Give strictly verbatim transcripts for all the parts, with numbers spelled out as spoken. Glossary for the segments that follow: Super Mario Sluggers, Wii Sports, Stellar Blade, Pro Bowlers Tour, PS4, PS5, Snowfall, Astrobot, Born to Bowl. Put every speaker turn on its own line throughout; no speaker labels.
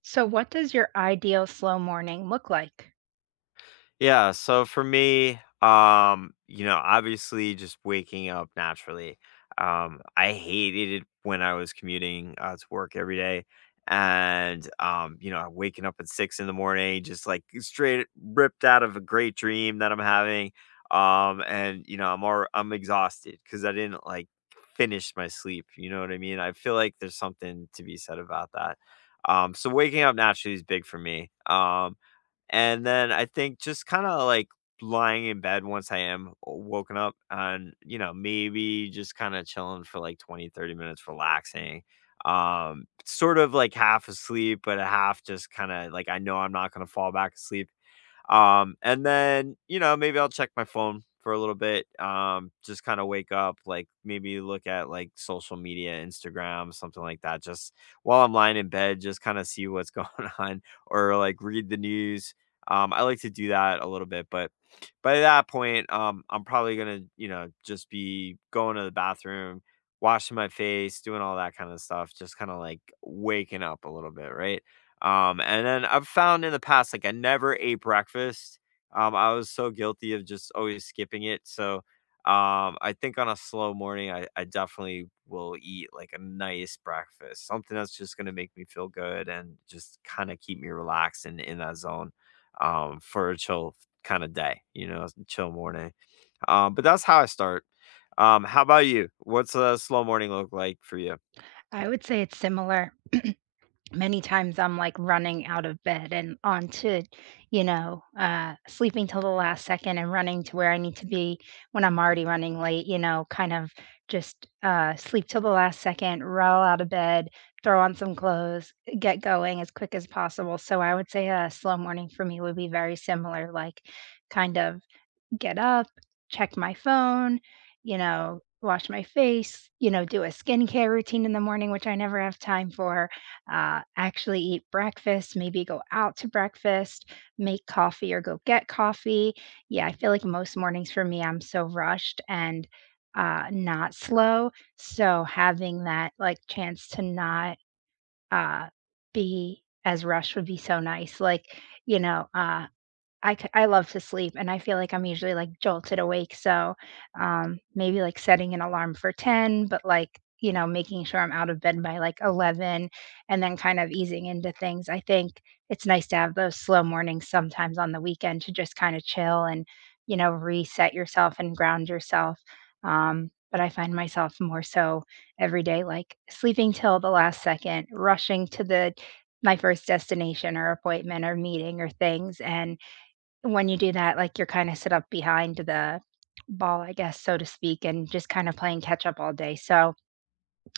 So, what does your ideal slow morning look like?
Yeah, so for me, um, you know, obviously just waking up naturally. Um, I hated it when I was commuting uh, to work every day. And, um, you know, waking up at six in the morning, just like straight ripped out of a great dream that I'm having. Um, and, you know, I'm all, I'm exhausted because I didn't like finish my sleep. You know what I mean? I feel like there's something to be said about that. Um, so waking up naturally is big for me. Um, and then I think just kinda, like, lying in bed once I am woken up and, you know, maybe just kinda chilling for, like, twenty thirty minutes, relaxing. Um, sort of, like, half asleep, but a half just kinda, like, I know I'm not gonna fall back asleep. Um, and then, you know, maybe I'll check my phone for a little bit. Um, just kind of wake up, like maybe look at like social media, Instagram, something like that. Just while I'm lying in bed, just kind of see what's going on or like read the news. Um, I like to do that a little bit, but by that point, um, I'm probably gonna, you know, just be going to the bathroom, washing my face, doing all that kind of stuff, just kind of like waking up a little bit, right? Um, and then I've found in the past, like, I never ate breakfast. Um, I was so guilty of just always skipping it. So, um, I think on a slow morning, I, I definitely will eat like a nice breakfast, something that's just going to make me feel good and just kind of keep me relaxed and in that zone, um, for a chill kind of day, you know, chill morning. Um, but that's how I start. Um, how about you? What's a slow morning look like for you?
I would say it's similar. Many times I'm like running out of bed and onto, you know, uh, sleeping till the last second and running to where I need to be when I'm already running late, you know, kind of just uh, sleep till the last second, roll out of bed, throw on some clothes, get going as quick as possible. So, I would say a slow morning for me would be very similar, like kind of get up, check my phone, you know, wash my face, you know, do a skincare routine in the morning, which I never have time for, uh, actually eat breakfast, maybe go out to breakfast, make coffee or go get coffee. Yeah, I feel like most mornings for me, I'm so rushed and uh, not slow. So having that like chance to not uh, be as rushed would be so nice. Like, you know, uh, I c I love to sleep, and I feel like I'm usually, like, jolted awake, so, um, maybe, like, setting an alarm for ten, but, like, you know, making sure I'm out of bed by, like, eleven and then kind of easing into things. I think it's nice to have those slow mornings sometimes on the weekend to just kinda chill and, you know, reset yourself and ground yourself, um, but I find myself more so every day, like, sleeping till the last second, rushing to the my first destination or appointment or meeting or things, and when you do that, like, you're kinda set up behind the ball, I guess, so to speak, and just kinda playing catch up all day, so,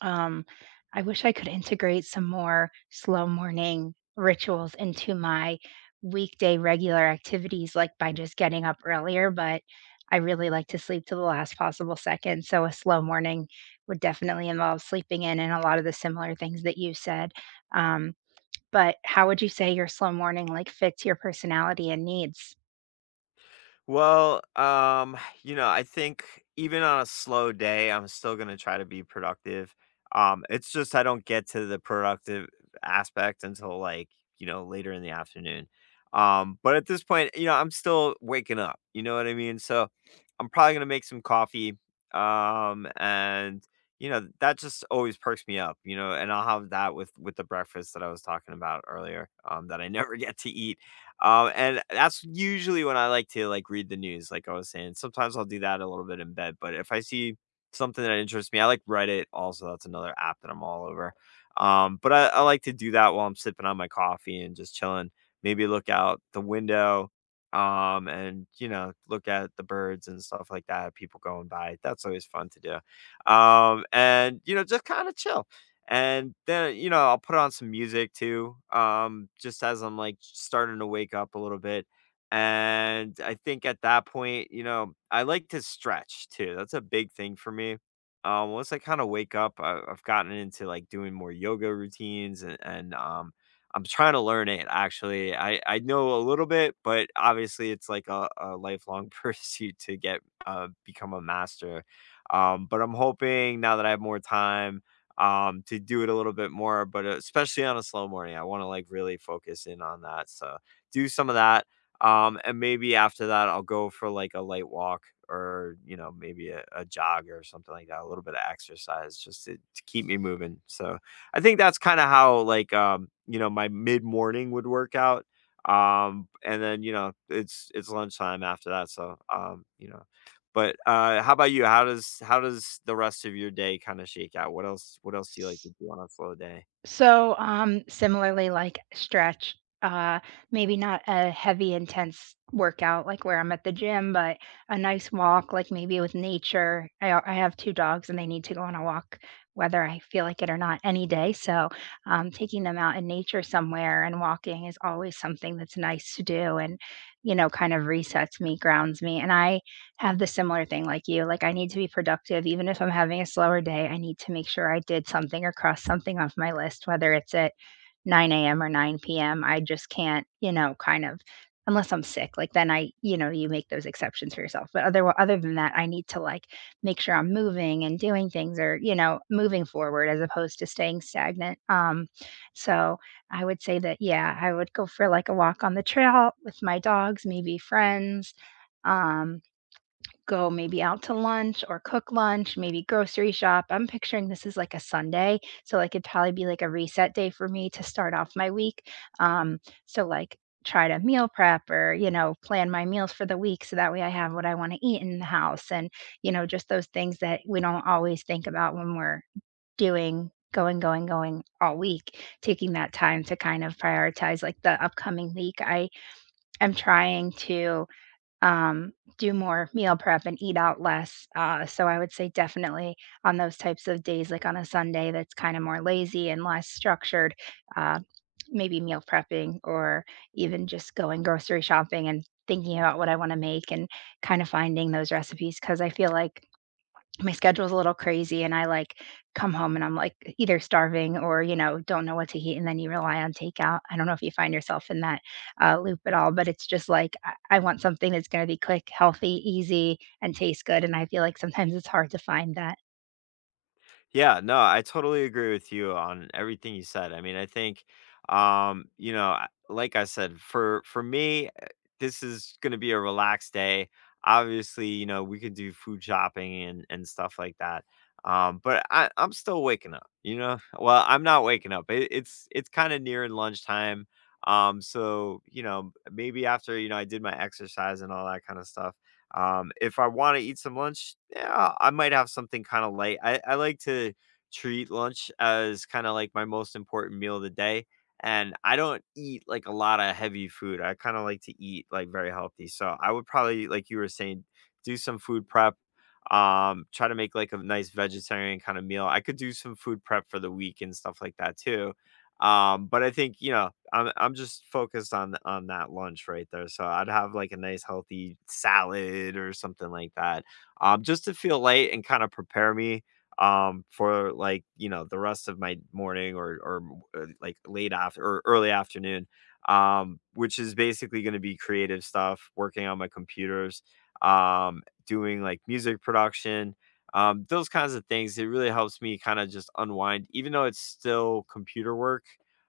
um, I wish I could integrate some more slow morning rituals into my weekday regular activities, like, by just getting up earlier, but I really like to sleep to the last possible second, so a slow morning would definitely involve sleeping in and a lot of the similar things that you said, um, but how would you say your slow morning, like, fits your personality and needs?
Well, um, you know, I think even on a slow day, I'm still gonna try to be productive. Um, it's just I don't get to the productive aspect until like, you know, later in the afternoon. Um, but at this point, you know, I'm still waking up, you know what I mean? So I'm probably gonna make some coffee. Um, and you know, that just always perks me up, you know, and I'll have that with with the breakfast that I was talking about earlier, um, that I never get to eat um, and that's usually when I like to, like, read the news, like I was saying. Sometimes I'll do that a little bit in bed, but if I see something that interests me I like Reddit also, that's another app that I'm all over. Um, but I I like to do that while I'm sipping on my coffee and just chilling. Maybe look out the window, um, and, you know, look at the birds and stuff like that, people going by. That's always fun to do. Um, and, you know, just kinda chill. And then, you know, I'll put on some music too, um, just as I'm like starting to wake up a little bit. And I think at that point, you know, I like to stretch too. That's a big thing for me. Um, once I kind of wake up, I, I've gotten into like doing more yoga routines and, and um, I'm trying to learn it actually. I, I know a little bit, but obviously it's like a, a lifelong pursuit to get uh, become a master. Um, but I'm hoping now that I have more time um, to do it a little bit more. But uh, especially on a slow morning, I want to like really focus in on that. So do some of that. Um, and maybe after that, I'll go for like a light walk or, you know, maybe a, a jog or something like that, a little bit of exercise just to, to keep me moving. So I think that's kind of how like, um, you know, my mid morning would work out um and then you know it's it's lunchtime after that so um you know but, uh, how about you? How does how does the rest of your day kinda shake out? What else what else do you like to do on a slow day?
So, um, similarly, like stretch, uh, maybe not a heavy, intense workout like where I'm at the gym, but a nice walk, like maybe with nature. I, al- I have two dogs and they need to go on a walk, whether I feel like it or not, any day. So, um, taking them out in nature somewhere and walking is always something that's nice to do and, you know, kind of resets me, grounds me. And I have the similar thing like you, like, I need to be productive even if I'm having a slower day, I need to make sure I did something or crossed something off my list, whether it's at nine a m or nine p m, I just can't, you know, kind of unless I'm sick, like, then I, you know, you make those exceptions for yourself, but other other than that, I need to, like, make sure I'm moving and doing things or, you know, moving forward as opposed to staying stagnant, um, so I would say that, yeah, I would go for, like, a walk on the trail with my dogs, maybe friends, um go maybe out to lunch or cook lunch, maybe grocery shop. I'm picturing this is like a Sunday, so like it'd probably be like a reset day for me to start off my week. Um, so like try to meal prep or, you know, plan my meals for the week so that way I have what I want to eat in the house and, you know, just those things that we don't always think about when we're doing going going going all week, taking that time to kind of prioritize like the upcoming week. I am trying to, um, do more meal prep and eat out less. Uh, so I would say definitely on those types of days, like on a Sunday that's kind of more lazy and less structured, uh, maybe meal prepping or even just going grocery shopping and thinking about what I want to make and kind of finding those recipes, because I feel like my schedule's a little crazy and I like come home and I'm like either starving or, you know, don't know what to eat and then you rely on takeout. I don't know if you find yourself in that uh, loop at all, but it's just like I, I want something that's going to be quick, healthy, easy, and taste good. And I feel like sometimes it's hard to find that.
Yeah, no, I totally agree with you on everything you said. I mean, I think, um, you know, I- like I said, for for me, uh, this is going to be a relaxed day. Obviously, you know, we could do food shopping and and stuff like that. Um, but I, I'm still waking up. You know, well, I'm not waking up. It, it's it's kind of nearing lunchtime. Um, so you know, maybe after you know I did my exercise and all that kind of stuff um, if I want to eat some lunch, yeah, I might have something kind of light. I, I like to treat lunch as kind of like my most important meal of the day. And I don't eat like a lot of heavy food. I kind of like to eat like very healthy. So I would probably, like you were saying, do some food prep. Um, try to make like a nice vegetarian kind of meal. I could do some food prep for the week and stuff like that too um, but I think, you know, I'm I'm just focused on on that lunch right there. So I'd have like a nice healthy salad or something like that. Um, just to feel light and kind of prepare me um for like, you know, the rest of my morning or or uh, like late after or early afternoon. Um, which is basically going to be creative stuff, working on my computers, um, doing like music production, um, those kinds of things. It really helps me kind of just unwind, even though it's still computer work.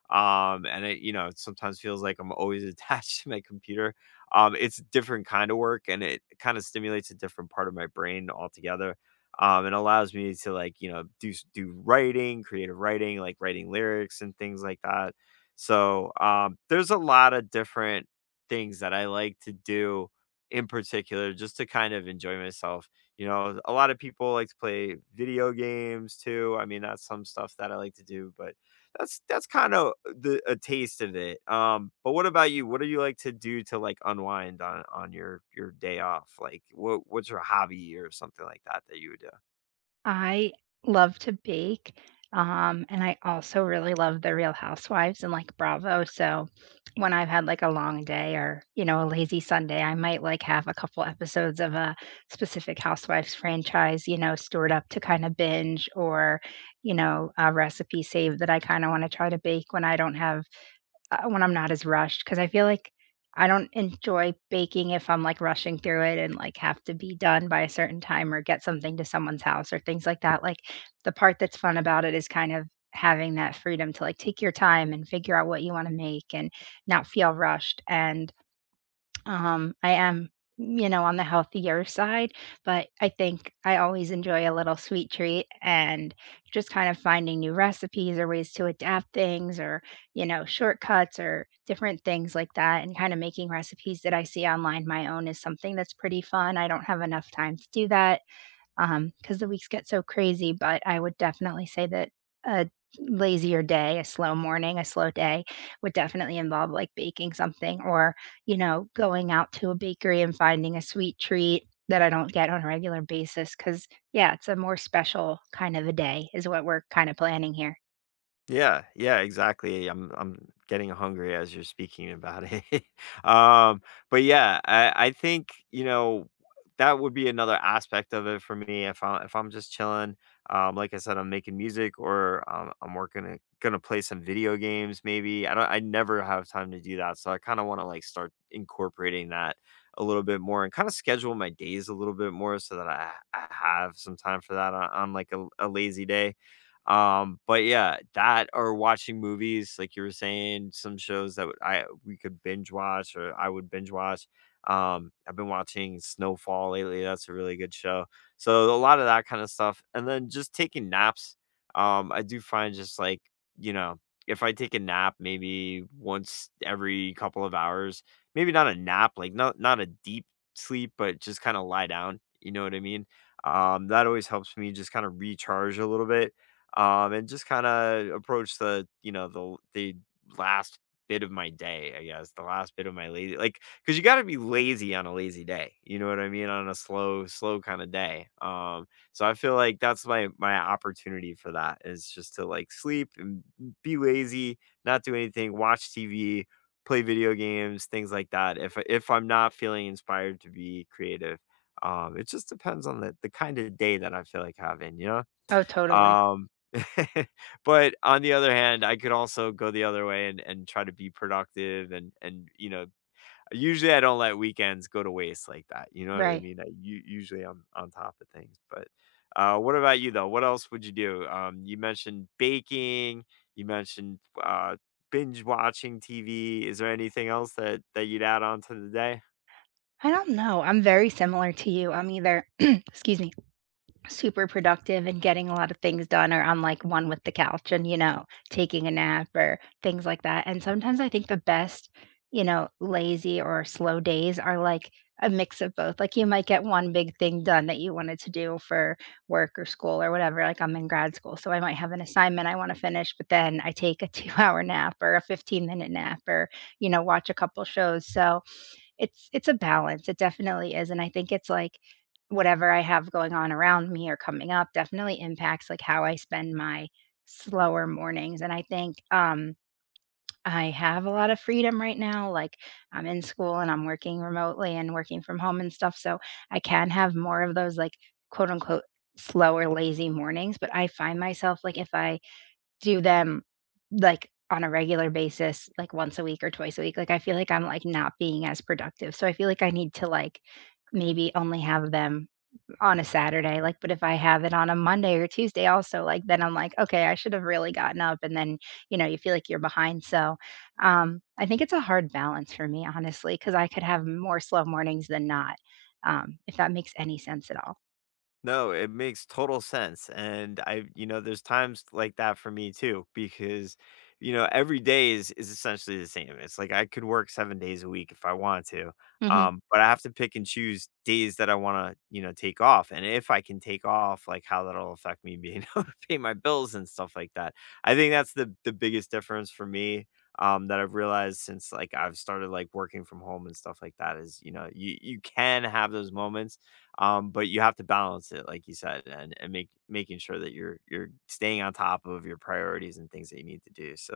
Um, and it, you know, it sometimes feels like I'm always attached to my computer. Um, it's a different kind of work and it kind of stimulates a different part of my brain altogether. Um, and allows me to like, you know, do, s- do writing, creative writing, like writing lyrics and things like that. So, um, there's a lot of different things that I like to do in particular just to kind of enjoy myself you know, a lot of people like to play video games too. I mean, that's some stuff that I like to do, but that's that's kind of the a taste of it. Um, but what about you? What do you like to do to like unwind on on your your day off? Like, what what's your hobby or something like that that you would do?
I love to bake, um, and I also really love The Real Housewives and, like, Bravo, so when I've had, like, a long day or, you know, a lazy Sunday, I might, like, have a couple episodes of a specific Housewives franchise, you know, stored up to kinda binge, or, you know, a recipe saved that I kinda wanna try to bake when I don't have, uh, when I'm not as rushed, because I feel like I don't enjoy baking if I'm, like, rushing through it and, like, have to be done by a certain time or get something to someone's house or things like that. Like, the part that's fun about it is kind of having that freedom to, like, take your time and figure out what you wanna make and not feel rushed, and um, I am, you know, on the healthier side, but I think I always enjoy a little sweet treat and just kind of finding new recipes or ways to adapt things or, you know, shortcuts or different things like that. And kind of making recipes that I see online my own is something that's pretty fun. I don't have enough time to do that, um because the weeks get so crazy, but I would definitely say that a lazier day, a slow morning, a slow day would definitely involve, like, baking something or, you know, going out to a bakery and finding a sweet treat that I don't get on a regular basis. Because yeah, it's a more special kind of a day is what we're kinda planning here.
Yeah, yeah, exactly. I'm I'm getting hungry as you're speaking about it. um, but yeah, I, I think you know that would be another aspect of it for me. If I am if I'm just chilling, um, like I said, I'm making music or um, I'm working a, gonna play some video games. Maybe I don't. I never have time to do that, so I kind of want to like start incorporating that a little bit more and kind of schedule my days a little bit more so that I I have some time for that on, on like a, a lazy day um, but yeah, that or watching movies, like you were saying, some shows that would- I we could binge watch or I would binge watch. Um, I've been watching Snowfall lately. That's a really good show. So a lot of that kind of stuff. And then just taking naps. Um, I do find just like, you know, if I take a nap maybe once every couple of hours, maybe not a nap, like not not a deep sleep, but just kind of lie down. You know what I mean? Um, that always helps me just kind of recharge a little bit um, and just kind of approach the you know the the last bit of my day, I guess, the last bit of my lazy, like, because you got to be lazy on a lazy day, you know what I mean, on a slow, slow kind of day. Um, so I feel like that's my my opportunity for that is just to like sleep and be lazy, not do anything, watch T V, play video games, things like that. If if I'm not feeling inspired to be creative. Um, it just depends on the, the kind of day that I feel like having, you know?
Oh, totally.
Um, but on the other hand, I could also go the other way and and try to be productive and and, you know, usually I don't let weekends go to waste like that, you know what I
Right.
mean? I u Usually I'm on top of things, but, uh, what about you, though? What else would you do? Um, you mentioned baking, you mentioned, uh, binge watching T V. Is there anything else that that you'd add on to the day?
I don't know. I'm very similar to you. I'm either excuse me. Super productive and getting a lot of things done, or I'm, like, one with the couch and, you know, taking a nap or things like that, and sometimes I think the best, you know, lazy or slow days are, like, a mix of both, like, you might get one big thing done that you wanted to do for work or school or whatever, like, I'm in grad school, so I might have an assignment I wanna finish, but then I take a two-hour nap or a fifteen-minute nap or, you know, watch a couple shows, so it's it's a balance, it definitely is, and I think it's, like, whatever I have going on around me or coming up definitely impacts, like, how I spend my slower mornings, and I think, um, I have a lot of freedom right now, like, I'm in school and I'm working remotely and working from home and stuff, so I can have more of those, like, quote, unquote, "slower, lazy mornings," but I find myself, like, if I do them, like, on a regular basis, like, once a week or twice a week, like, I feel like I'm, like, not being as productive, so I feel like I need to, like, maybe only have them on a Saturday, like, but if I have it on a Monday or Tuesday also, like, then I'm like, "Okay, I should have really gotten up," and then, you know, you feel like you're behind, so, um, I think it's a hard balance for me, honestly, because I could have more slow mornings than not, um, if that makes any sense at all.
No, it makes total sense. And I, you know, there's times like that for me too, because, you know, every day is is essentially the same. It's like I could work seven days a week if I want to.
Mhm.
Um, but I have to pick and choose days that I want to, you know, take off. And if I can take off, like how that'll affect me being able to pay my bills and stuff like that. I think that's the the biggest difference for me. Um, that I've realized since like I've started like working from home and stuff like that is, you know, you you can have those moments um, but you have to balance it, like you said, and and make making sure that you're you're staying on top of your priorities and things that you need to do. So,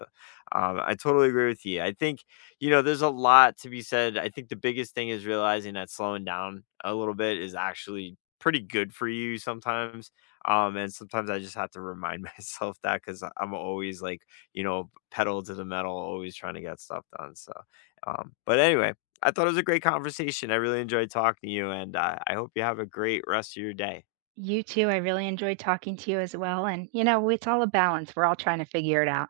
um, I totally agree with you. I think you know there's a lot to be said. I think the biggest thing is realizing that slowing down a little bit is actually pretty good for you sometimes. Um, and sometimes I just have to remind myself that because I'm always like, you know, pedal to the metal, always trying to get stuff done. So, um, but anyway, I thought it was a great conversation. I really enjoyed talking to you, and uh, I hope you have a great rest of your day.
You too. I really enjoyed talking to you as well. And, you know, it's all a balance. We're all trying to figure it out.